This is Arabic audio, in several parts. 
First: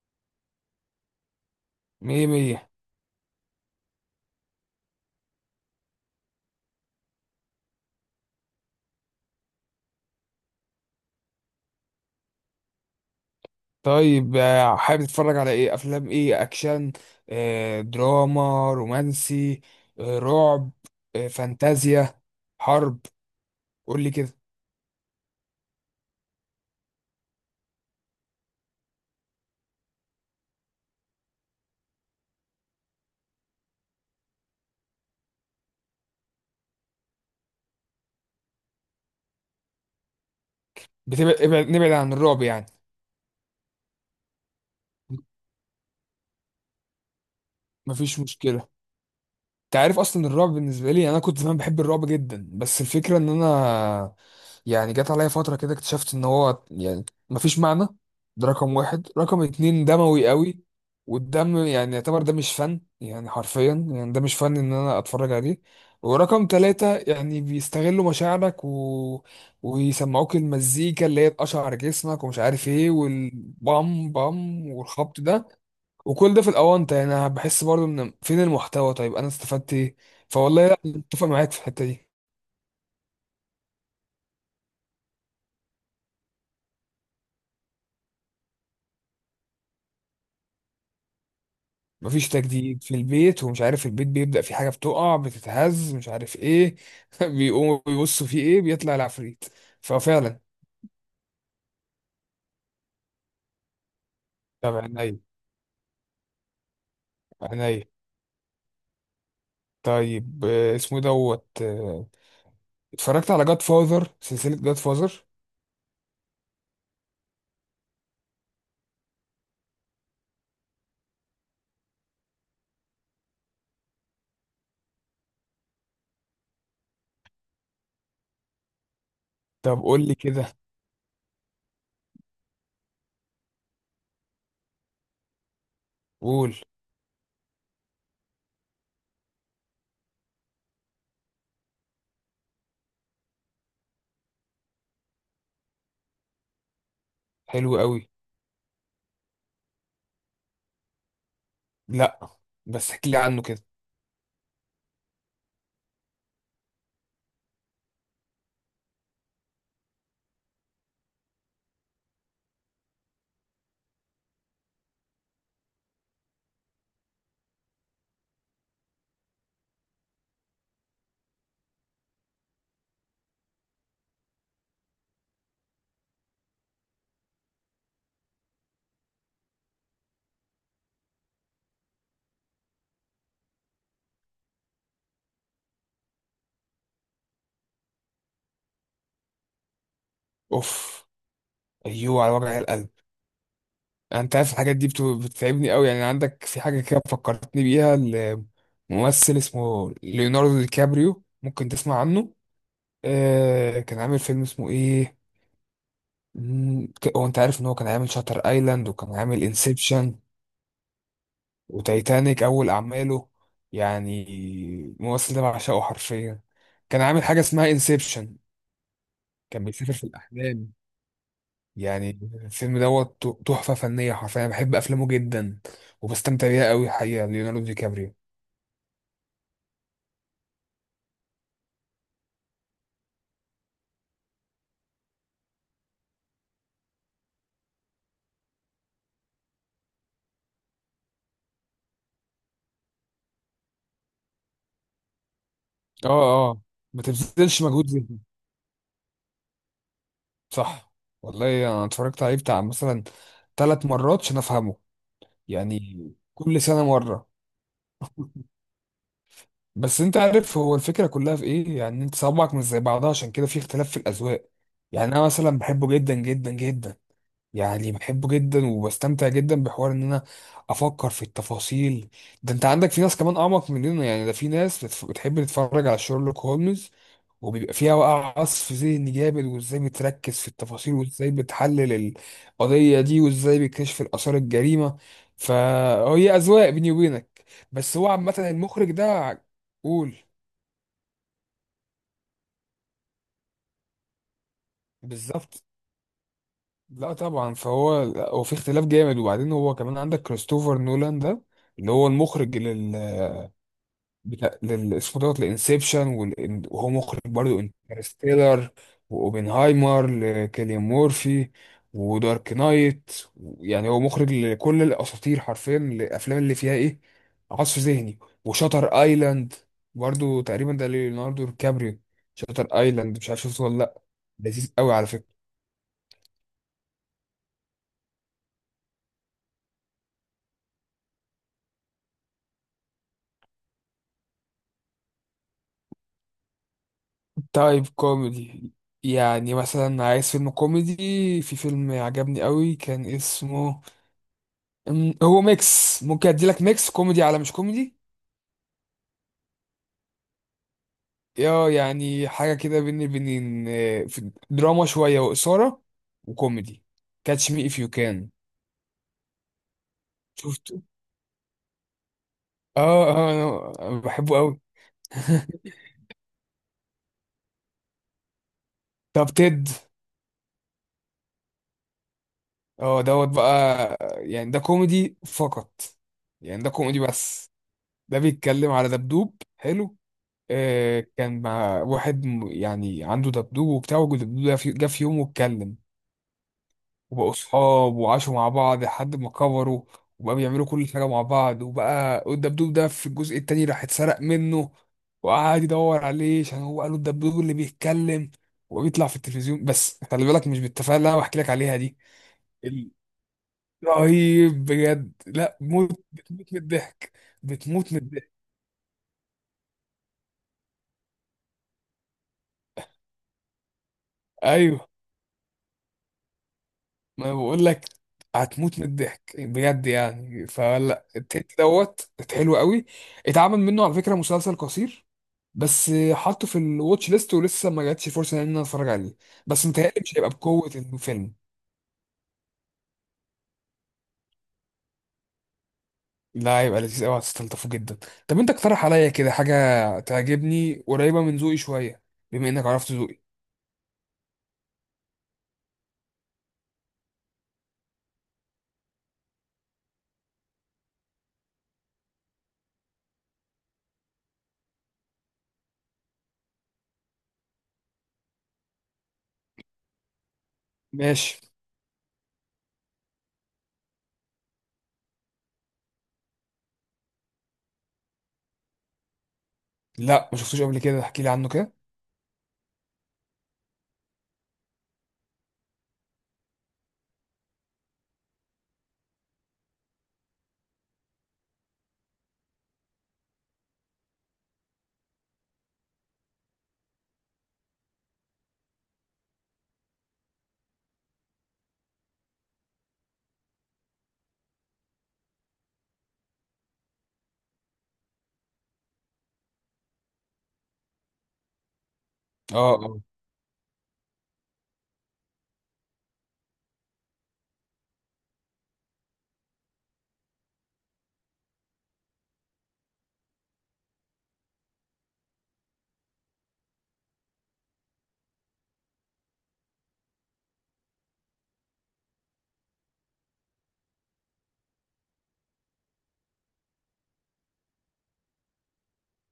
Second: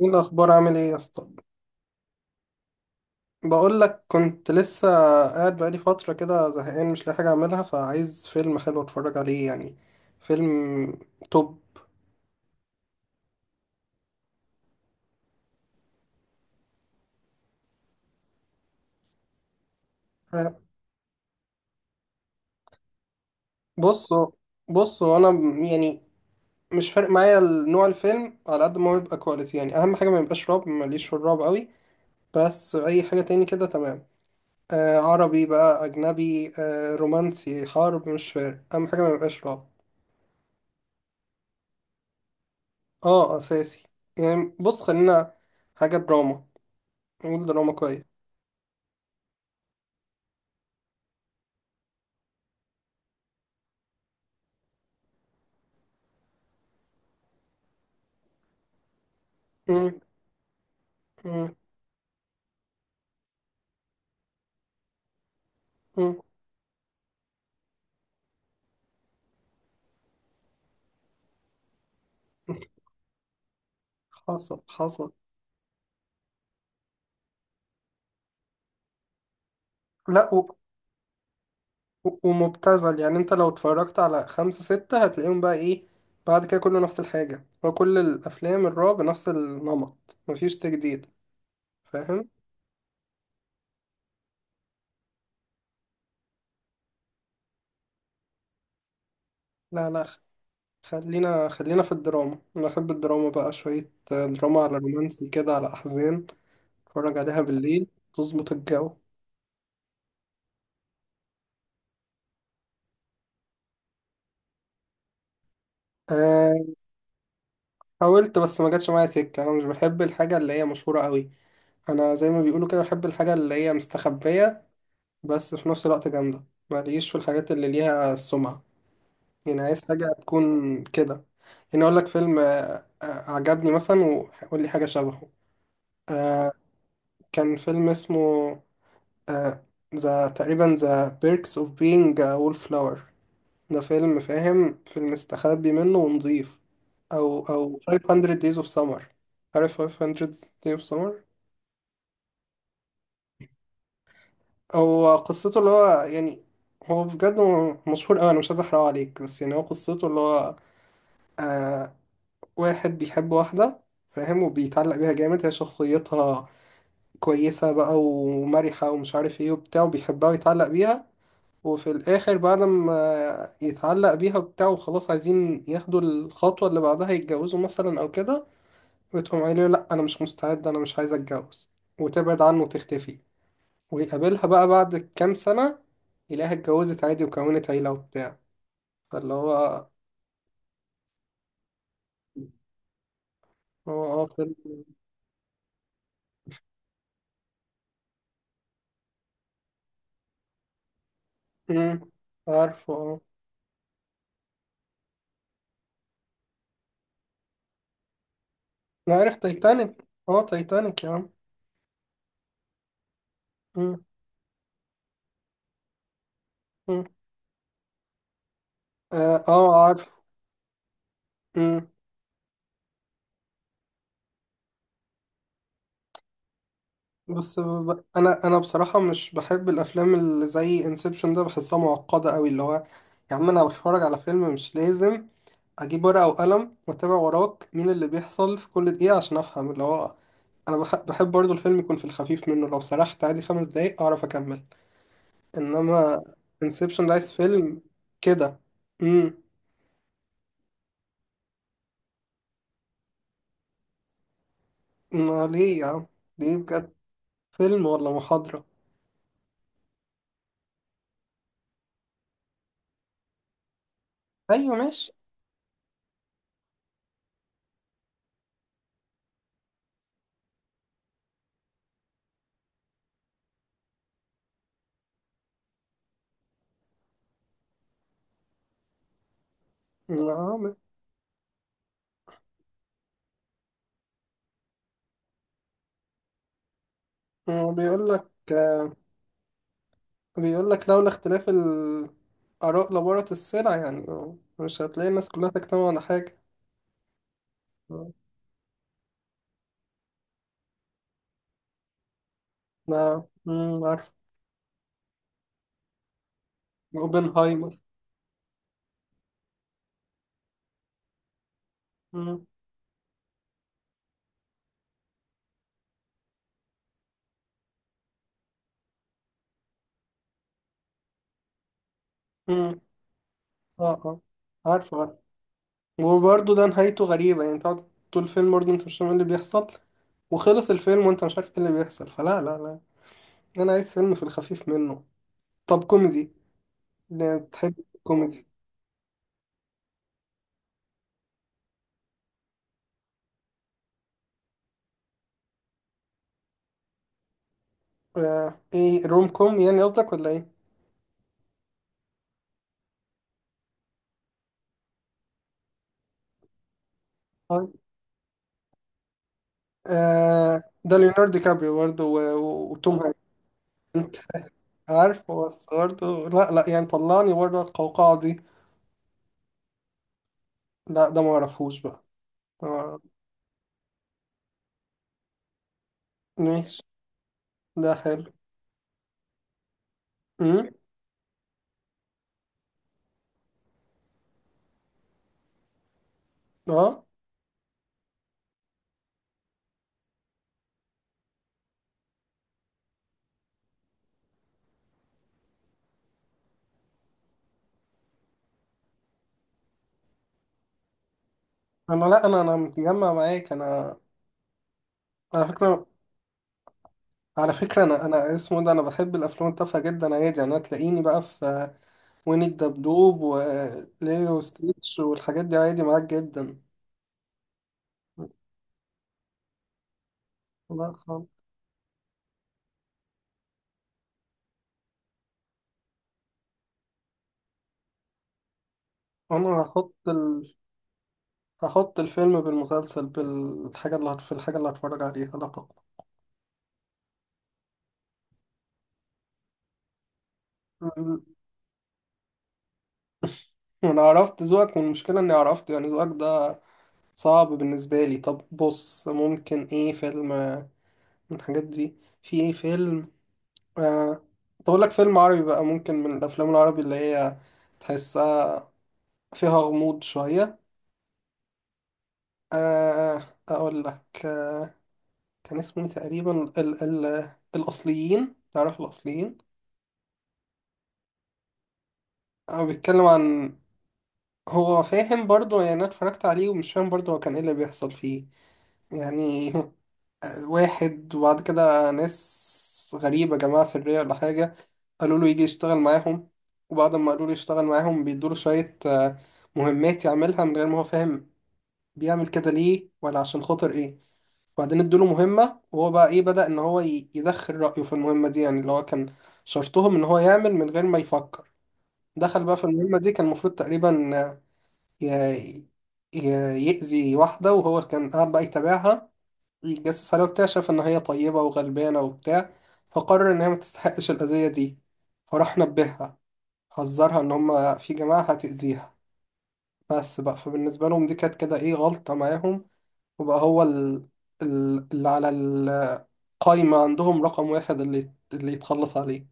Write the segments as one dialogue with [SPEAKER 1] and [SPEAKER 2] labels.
[SPEAKER 1] ايه الاخبار عامل ايه يا اسطى؟
[SPEAKER 2] مية مية.
[SPEAKER 1] بقول لك كنت لسه قاعد بقالي فتره كده زهقان مش لاقي حاجه اعملها، فعايز فيلم حلو اتفرج عليه يعني. فيلم توب.
[SPEAKER 2] طيب حابب تتفرج على ايه؟ افلام ايه؟ اكشن، دراما، رومانسي،
[SPEAKER 1] آه،
[SPEAKER 2] رعب، فانتازيا، حرب؟ قول
[SPEAKER 1] بص.
[SPEAKER 2] لي كده.
[SPEAKER 1] بص هو انا يعني مش فارق معايا نوع الفيلم على قد ما هو يبقى كواليتي، يعني اهم حاجه ما يبقاش رعب، ماليش في الرعب قوي. بس اي حاجه تاني كده تمام. آه عربي بقى اجنبي آه رومانسي حرب مش فارق، اهم حاجه ما يبقاش رعب.
[SPEAKER 2] بتبعد ابعد نبعد عن الرعب يعني.
[SPEAKER 1] اه اساسي. يعني بص خلينا حاجه دراما، والدراما كويس.
[SPEAKER 2] مفيش مشكلة. انت عارف اصلا الرعب بالنسبه لي، يعني انا كنت زمان بحب الرعب جدا، بس الفكره ان انا يعني جت عليا فتره كده اكتشفت ان هو يعني مفيش معنى. ده رقم واحد. رقم اتنين
[SPEAKER 1] مم،
[SPEAKER 2] دموي قوي،
[SPEAKER 1] مم،
[SPEAKER 2] والدم يعني يعتبر ده مش فن، يعني حرفيا يعني ده مش فن ان انا اتفرج عليه.
[SPEAKER 1] مم.
[SPEAKER 2] ورقم تلاتة يعني بيستغلوا مشاعرك ويسمعوك المزيكا اللي هي تقشعر جسمك ومش عارف ايه، والبام
[SPEAKER 1] حصل
[SPEAKER 2] بام
[SPEAKER 1] حصل.
[SPEAKER 2] والخبط ده، وكل ده في الاونطه. يعني انا بحس برضو ان فين المحتوى؟ طيب انا استفدت ايه؟
[SPEAKER 1] لا
[SPEAKER 2] فوالله لا، متفق معاك في الحته دي.
[SPEAKER 1] ومبتذل، يعني انت لو اتفرجت على خمسة ستة هتلاقيهم بقى ايه؟ بعد كده كله نفس الحاجة، هو كل الأفلام الرعب نفس النمط مفيش تجديد،
[SPEAKER 2] مفيش
[SPEAKER 1] فاهم؟
[SPEAKER 2] تجديد، في البيت ومش عارف، البيت بيبدأ في حاجه بتقع، بتتهز، مش عارف ايه. بيقوموا بيبصوا في ايه؟ بيطلع العفريت.
[SPEAKER 1] لا
[SPEAKER 2] ففعلا.
[SPEAKER 1] خلينا خلينا في الدراما، أنا أحب الدراما بقى، شوية دراما
[SPEAKER 2] طب
[SPEAKER 1] على
[SPEAKER 2] عينيا،
[SPEAKER 1] رومانسي كده على أحزان اتفرج عليها
[SPEAKER 2] عينيا.
[SPEAKER 1] بالليل تظبط الجو.
[SPEAKER 2] طيب اسمه إيه دوت اتفرجت على جاد فاذر، سلسله جاد فاذر.
[SPEAKER 1] أه... حاولت بس ما جاتش معايا سكة، أنا مش بحب الحاجة اللي هي مشهورة قوي. انا زي ما بيقولوا كده بحب الحاجه اللي هي مستخبيه بس في نفس الوقت جامده، ماليش في الحاجات اللي ليها سمعه. يعني
[SPEAKER 2] طب
[SPEAKER 1] عايز حاجه
[SPEAKER 2] قول لي كده.
[SPEAKER 1] تكون كده. يعني اقول لك فيلم عجبني مثلا، وقول لي حاجه شبهه. آه،
[SPEAKER 2] قول.
[SPEAKER 1] كان فيلم اسمه آه ذا تقريبا، ذا بيركس اوف بينج وول فلاور. ده فيلم، فاهم؟ فيلم مستخبي منه ونظيف. او
[SPEAKER 2] حلو
[SPEAKER 1] او
[SPEAKER 2] قوي.
[SPEAKER 1] 500 days of summer. عارف 500 days of summer؟
[SPEAKER 2] لا، بس احكي لي عنه كده.
[SPEAKER 1] هو قصته اللي هو يعني، هو بجد مشهور أوي، أنا مش عايز أحرقه عليك بس يعني هو قصته اللي هو آه، واحد بيحب واحدة، فاهم؟ وبيتعلق بيها جامد، هي شخصيتها كويسة بقى ومرحة ومش عارف ايه وبتاع، وبيحبها ويتعلق بيها. وفي الآخر بعد ما يتعلق بيها وبتاع وخلاص عايزين ياخدوا الخطوة اللي بعدها يتجوزوا مثلا أو كده، بتقوم قايله لأ أنا مش مستعد، أنا مش عايز أتجوز، وتبعد عنه وتختفي. ويقابلها بقى بعد كام سنة يلاقيها اتجوزت عادي وكونت عيلة وبتاع. فاللي هو،
[SPEAKER 2] اوف، ايوه، على وجع القلب.
[SPEAKER 1] هو اه
[SPEAKER 2] انت عارف
[SPEAKER 1] فيلم.
[SPEAKER 2] الحاجات دي بتتعبني قوي. يعني عندك في حاجه كده فكرتني بيها. الممثل اسمه ليوناردو دي كابريو، ممكن
[SPEAKER 1] مم.
[SPEAKER 2] تسمع عنه.
[SPEAKER 1] عارفه اه.
[SPEAKER 2] كان عامل فيلم اسمه ايه؟ هو انت عارف ان هو كان عامل شاتر ايلاند، وكان
[SPEAKER 1] أنا عارف
[SPEAKER 2] عامل
[SPEAKER 1] تايتانيك،
[SPEAKER 2] انسبشن
[SPEAKER 1] اه تايتانيك يا عم.
[SPEAKER 2] وتايتانيك؟ اول اعماله
[SPEAKER 1] مم.
[SPEAKER 2] يعني. الممثل ده بعشقه حرفيا. كان
[SPEAKER 1] مم.
[SPEAKER 2] عامل حاجه اسمها انسبشن،
[SPEAKER 1] اه
[SPEAKER 2] كان بيسافر في
[SPEAKER 1] عارف.
[SPEAKER 2] الاحلام
[SPEAKER 1] مم.
[SPEAKER 2] يعني. الفيلم دوت تحفه فنيه حرفيا، أنا بحب افلامه جدا، وبستمتع بيها قوي الحقيقه.
[SPEAKER 1] بس
[SPEAKER 2] ليوناردو دي كابريو.
[SPEAKER 1] انا بصراحة مش بحب الافلام اللي زي انسبشن، ده بحسها معقدة قوي، اللي هو يا عم انا بتفرج على فيلم مش لازم اجيب ورقة وقلم واتابع وراك مين اللي بيحصل في كل دقيقة عشان افهم. اللي هو انا بحب برضو الفيلم يكون في الخفيف منه، لو سرحت عادي خمس دقايق اعرف اكمل. انما
[SPEAKER 2] اه، اه. ما
[SPEAKER 1] انسبشن ده عايز
[SPEAKER 2] تبذلش
[SPEAKER 1] فيلم
[SPEAKER 2] مجهود ذهني،
[SPEAKER 1] كده. امم.
[SPEAKER 2] صح. والله انا اتفرجت عليه بتاع مثلا 3 مرات عشان افهمه.
[SPEAKER 1] ما ليه يا
[SPEAKER 2] يعني
[SPEAKER 1] عم؟ ليه
[SPEAKER 2] كل سنه
[SPEAKER 1] بجد؟
[SPEAKER 2] مره.
[SPEAKER 1] فيلم ولا محاضرة؟
[SPEAKER 2] بس انت عارف هو الفكره كلها في ايه؟ يعني انت صوابعك مش زي بعضها، عشان كده في اختلاف في الاذواق.
[SPEAKER 1] ايوه ماشي.
[SPEAKER 2] يعني انا مثلا بحبه جدا جدا جدا، يعني بحبه جدا وبستمتع جدا بحوار ان انا افكر في التفاصيل. ده انت عندك في ناس كمان اعمق مننا، يعني ده في ناس بتحب تتفرج على شيرلوك هولمز، وبيبقى فيها بقى عصف ذهني جامد، وازاي بتركز في
[SPEAKER 1] آه،
[SPEAKER 2] التفاصيل، وازاي بتحلل القضية دي، وازاي بيكشف الآثار الجريمة. فهي أذواق، بيني وبينك.
[SPEAKER 1] ما هو
[SPEAKER 2] بس
[SPEAKER 1] بيقول
[SPEAKER 2] هو
[SPEAKER 1] لك،
[SPEAKER 2] عامة المخرج ده قول.
[SPEAKER 1] بيقول لك لولا اختلاف الاراء لبارت السلع، يعني مش هتلاقي الناس كلها
[SPEAKER 2] بالظبط.
[SPEAKER 1] تجتمع على حاجة.
[SPEAKER 2] لا طبعا، فهو هو في اختلاف جامد. وبعدين هو كمان عندك كريستوفر نولان ده اللي هو المخرج
[SPEAKER 1] لا عارف.
[SPEAKER 2] بتاع اسمه دوت الانسبشن. وهو مخرج برضو
[SPEAKER 1] اوبنهايمر.
[SPEAKER 2] انترستيلر، واوبنهايمر لكيليان مورفي،
[SPEAKER 1] امم.
[SPEAKER 2] ودارك نايت. يعني هو مخرج لكل الاساطير حرفيا، الافلام اللي فيها ايه؟ عصف ذهني. وشاتر ايلاند برضو تقريبا ده ليوناردو ديكابريو. شاتر
[SPEAKER 1] امم.
[SPEAKER 2] ايلاند مش عارف شفته ولا
[SPEAKER 1] اه
[SPEAKER 2] لا؟
[SPEAKER 1] اه
[SPEAKER 2] لذيذ
[SPEAKER 1] عارف.
[SPEAKER 2] قوي على فكره.
[SPEAKER 1] وبرضه ده نهايته غريبة، يعني تقعد طول الفيلم برضه انت مش فاهم ايه اللي بيحصل، وخلص الفيلم وانت مش عارف ايه اللي بيحصل، فلا لا لا، انا عايز فيلم في الخفيف منه. طب كوميدي؟ لا، تحب
[SPEAKER 2] تايب
[SPEAKER 1] كوميدي؟
[SPEAKER 2] كوميدي؟ يعني مثلا عايز فيلم كوميدي. في فيلم عجبني قوي كان اسمه هو ميكس، ممكن ادي لك ميكس كوميدي على مش كوميدي.
[SPEAKER 1] آه، ايه روم كوم يعني قصدك ولا ايه؟
[SPEAKER 2] اه، يعني حاجه كده بين البنين في دراما شويه، واثاره، وكوميدي. كاتش مي
[SPEAKER 1] طيب.
[SPEAKER 2] اف يو كان.
[SPEAKER 1] آه
[SPEAKER 2] شفته.
[SPEAKER 1] ده ليوناردو دي كابريو برضه وتوم
[SPEAKER 2] اه،
[SPEAKER 1] هانكس.
[SPEAKER 2] اه، أنا
[SPEAKER 1] انت
[SPEAKER 2] بحبه قوي.
[SPEAKER 1] عارف هو برضه؟ لا لا يعني طلعني بره القوقعة دي.
[SPEAKER 2] طب تيد؟
[SPEAKER 1] لا ده ما اعرفوش بقى. آه،
[SPEAKER 2] اه دوت بقى، يعني ده كوميدي فقط، يعني ده
[SPEAKER 1] ماشي.
[SPEAKER 2] كوميدي بس.
[SPEAKER 1] ده
[SPEAKER 2] ده
[SPEAKER 1] حلو.
[SPEAKER 2] بيتكلم على دبدوب حلو.
[SPEAKER 1] امم.
[SPEAKER 2] كان مع واحد يعني عنده دبدوب وبتاع، والدبدوب ده جه في يوم واتكلم،
[SPEAKER 1] اه
[SPEAKER 2] وبقوا صحاب وعاشوا مع بعض لحد ما كبروا، وبقى بيعملوا كل حاجة مع بعض. وبقى الدبدوب ده في الجزء التاني راح اتسرق منه، وقعد يدور عليه عشان هو قالوا الدبدوب اللي بيتكلم، وبيطلع في التلفزيون. بس خلي بالك مش بالتفاهة اللي انا بحكي لك عليها دي.
[SPEAKER 1] انا، لا انا انا
[SPEAKER 2] ال-
[SPEAKER 1] متجمع معاك انا.
[SPEAKER 2] رهيب بجد،
[SPEAKER 1] على
[SPEAKER 2] لا
[SPEAKER 1] فكرة،
[SPEAKER 2] موت، بتموت من الضحك.
[SPEAKER 1] على فكرة
[SPEAKER 2] بتموت من
[SPEAKER 1] أنا
[SPEAKER 2] الضحك.
[SPEAKER 1] اسمه ده، أنا بحب الأفلام التافهة جدا عادي، يعني هتلاقيني بقى في وين الدبدوب وليلو
[SPEAKER 2] ايوه،
[SPEAKER 1] وستيتش والحاجات دي عادي معاك جدا.
[SPEAKER 2] ما أنا بقول لك هتموت من الضحك بجد. يعني
[SPEAKER 1] لا
[SPEAKER 2] فلا
[SPEAKER 1] خالص.
[SPEAKER 2] التيت دوت حلو قوي. اتعمل منه على فكرة مسلسل قصير، بس حاطه في الواتش ليست، ولسه ما جاتش فرصه ان انا اتفرج عليه.
[SPEAKER 1] أنا
[SPEAKER 2] بس متهيألي مش هيبقى بقوه الفيلم.
[SPEAKER 1] هحط الفيلم بالمسلسل بالحاجة اللي في الحاجة اللي هتفرج عليها. لا طبعا.
[SPEAKER 2] لا، هيبقى لذيذ قوي، هتستلطفه جدا. طب انت اقترح عليا كده حاجه تعجبني، قريبه من ذوقي شويه، بما انك عرفت ذوقي.
[SPEAKER 1] أنا عرفت ذوقك والمشكلة إني عرفت يعني ذوقك ده صعب بالنسبة لي. طب بص ممكن إيه فيلم من الحاجات دي؟ في إيه فيلم؟ آه، تقول لك فيلم عربي بقى، ممكن من الافلام العربي اللي هي تحسها فيها غموض شويه.
[SPEAKER 2] ماشي.
[SPEAKER 1] اقول لك كان اسمه إيه تقريبا ال ال الاصليين، تعرف الاصليين؟
[SPEAKER 2] لا ما شفتوش قبل كده، احكي لي عنه كده.
[SPEAKER 1] هو بيتكلم عن، هو فاهم برضو يعني، انا اتفرجت عليه ومش فاهم برضو هو كان ايه اللي بيحصل فيه يعني. واحد، وبعد كده ناس غريبة جماعة سرية ولا حاجة قالوا له يجي يشتغل معاهم، وبعد ما قالوا له يشتغل معاهم بيدوله شوية مهمات يعملها من غير ما هو فاهم بيعمل كده ليه ولا عشان خاطر ايه. وبعدين ادوله مهمة وهو بقى ايه بدأ ان هو يدخل رأيه في المهمة دي، يعني اللي هو كان شرطهم ان هو يعمل من غير ما يفكر. دخل بقى في
[SPEAKER 2] اه،
[SPEAKER 1] المهمة
[SPEAKER 2] اه.
[SPEAKER 1] دي، كان المفروض تقريبا ي- ي- يأذي واحدة، وهو كان قاعد بقى يتابعها الجاسوس عليها واكتشف إن هي طيبة وغلبانة وبتاع، فقرر إن هي ما تستحقش الأذية دي، فراح نبهها، حذرها إن هما في جماعة هتأذيها. بس بقى فبالنسبة لهم دي كانت كده إيه غلطة معاهم. وبقى هو اللي على القايمة عندهم رقم واحد، اللي يتخلص عليه،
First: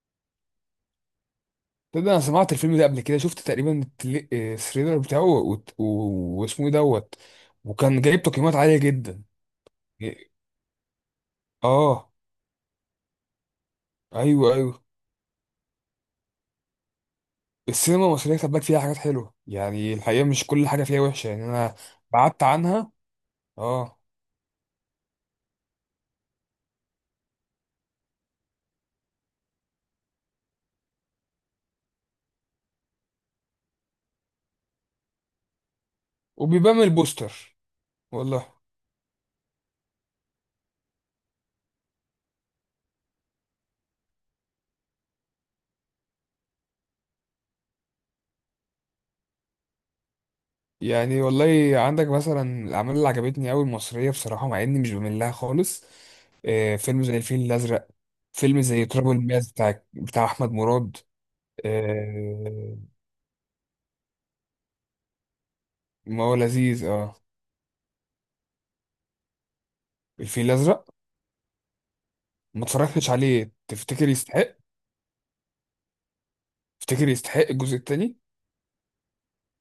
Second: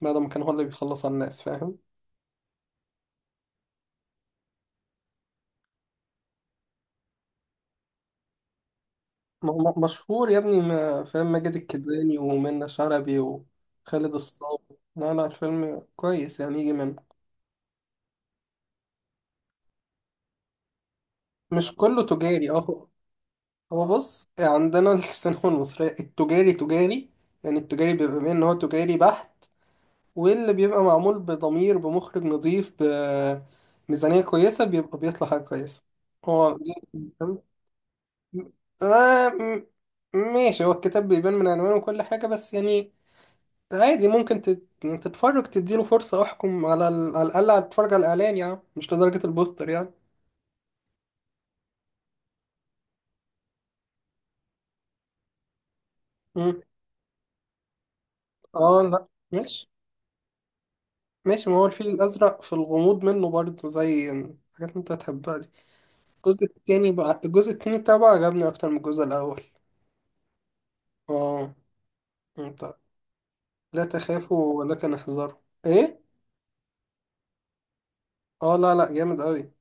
[SPEAKER 1] ما دام كان هو اللي بيخلص على الناس، فاهم؟
[SPEAKER 2] تبدأ. انا سمعت الفيلم ده قبل كده، شفت تقريبا التريلر بتاعه، واسمه ايه دوت. وكان جايب تقييمات عاليه جدا.
[SPEAKER 1] م- مشهور يا ابني، فاهم، ماجد
[SPEAKER 2] اه،
[SPEAKER 1] الكدواني ومنة شلبي وخالد
[SPEAKER 2] ايوه،
[SPEAKER 1] الصاوي.
[SPEAKER 2] ايوه.
[SPEAKER 1] لا الفيلم كويس يعني يجي منه.
[SPEAKER 2] السينما المصرية خد بالك فيها حاجات حلوة، يعني الحقيقة مش كل حاجة فيها وحشة. يعني
[SPEAKER 1] مش
[SPEAKER 2] أنا
[SPEAKER 1] كله
[SPEAKER 2] بعدت
[SPEAKER 1] تجاري اه.
[SPEAKER 2] عنها.
[SPEAKER 1] هو
[SPEAKER 2] اه.
[SPEAKER 1] بص عندنا السينما المصرية التجاري تجاري، يعني التجاري بيبقى بين ان هو تجاري بحت، واللي بيبقى معمول بضمير بمخرج نظيف بميزانية كويسة بيبقى بيطلع حاجة كويسة، هو دي.
[SPEAKER 2] وبيبان من البوستر، والله.
[SPEAKER 1] آه ماشي، هو الكتاب بيبان من عنوانه وكل حاجة بس يعني عادي ممكن يعني تتفرج تديله فرصة، احكم على على الأقل هتتفرج على الإعلان، يعني مش لدرجة البوستر يعني.
[SPEAKER 2] يعني والله عندك مثلا الأعمال اللي عجبتني أوي المصرية، بصراحة مع إني مش بميل لها خالص.
[SPEAKER 1] مم.
[SPEAKER 2] فيلم زي الفيل الأزرق، فيلم
[SPEAKER 1] اه
[SPEAKER 2] زي
[SPEAKER 1] لا
[SPEAKER 2] تراب الماس
[SPEAKER 1] ماشي.
[SPEAKER 2] بتاع أحمد مراد.
[SPEAKER 1] ماشي ما هو الفيل الأزرق في
[SPEAKER 2] آه
[SPEAKER 1] الغموض منه برضه زي الحاجات اللي أنت هتحبها دي.
[SPEAKER 2] ما هو
[SPEAKER 1] الجزء
[SPEAKER 2] لذيذ،
[SPEAKER 1] التاني
[SPEAKER 2] اه.
[SPEAKER 1] بقى، الجزء التاني بتاعه بقى عجبني أكتر من الجزء الأول.
[SPEAKER 2] الفيل الأزرق
[SPEAKER 1] اه.
[SPEAKER 2] ما
[SPEAKER 1] أنت،
[SPEAKER 2] اتفرجتش عليه،
[SPEAKER 1] لا
[SPEAKER 2] تفتكر يستحق؟
[SPEAKER 1] تخافوا ولكن احذروا. إيه؟
[SPEAKER 2] تفتكر يستحق الجزء التاني؟
[SPEAKER 1] اه لا لا جامد أوي،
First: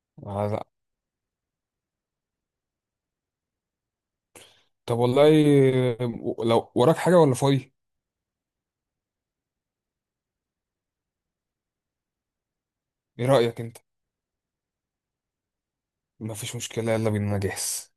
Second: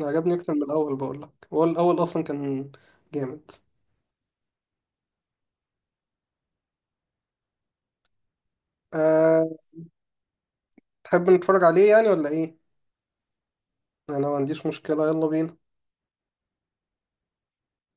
[SPEAKER 1] عجبني أكتر من
[SPEAKER 2] لا.
[SPEAKER 1] الأول، بقولك هو الأول أصلا كان جامد.
[SPEAKER 2] طب والله، لو وراك حاجة ولا فاضي؟
[SPEAKER 1] أه. تحب نتفرج عليه يعني ولا إيه؟
[SPEAKER 2] ايه رأيك انت؟
[SPEAKER 1] أنا ما عنديش مشكلة، يلا بينا.
[SPEAKER 2] مفيش مشكلة، يلا بينا، انا جاهز.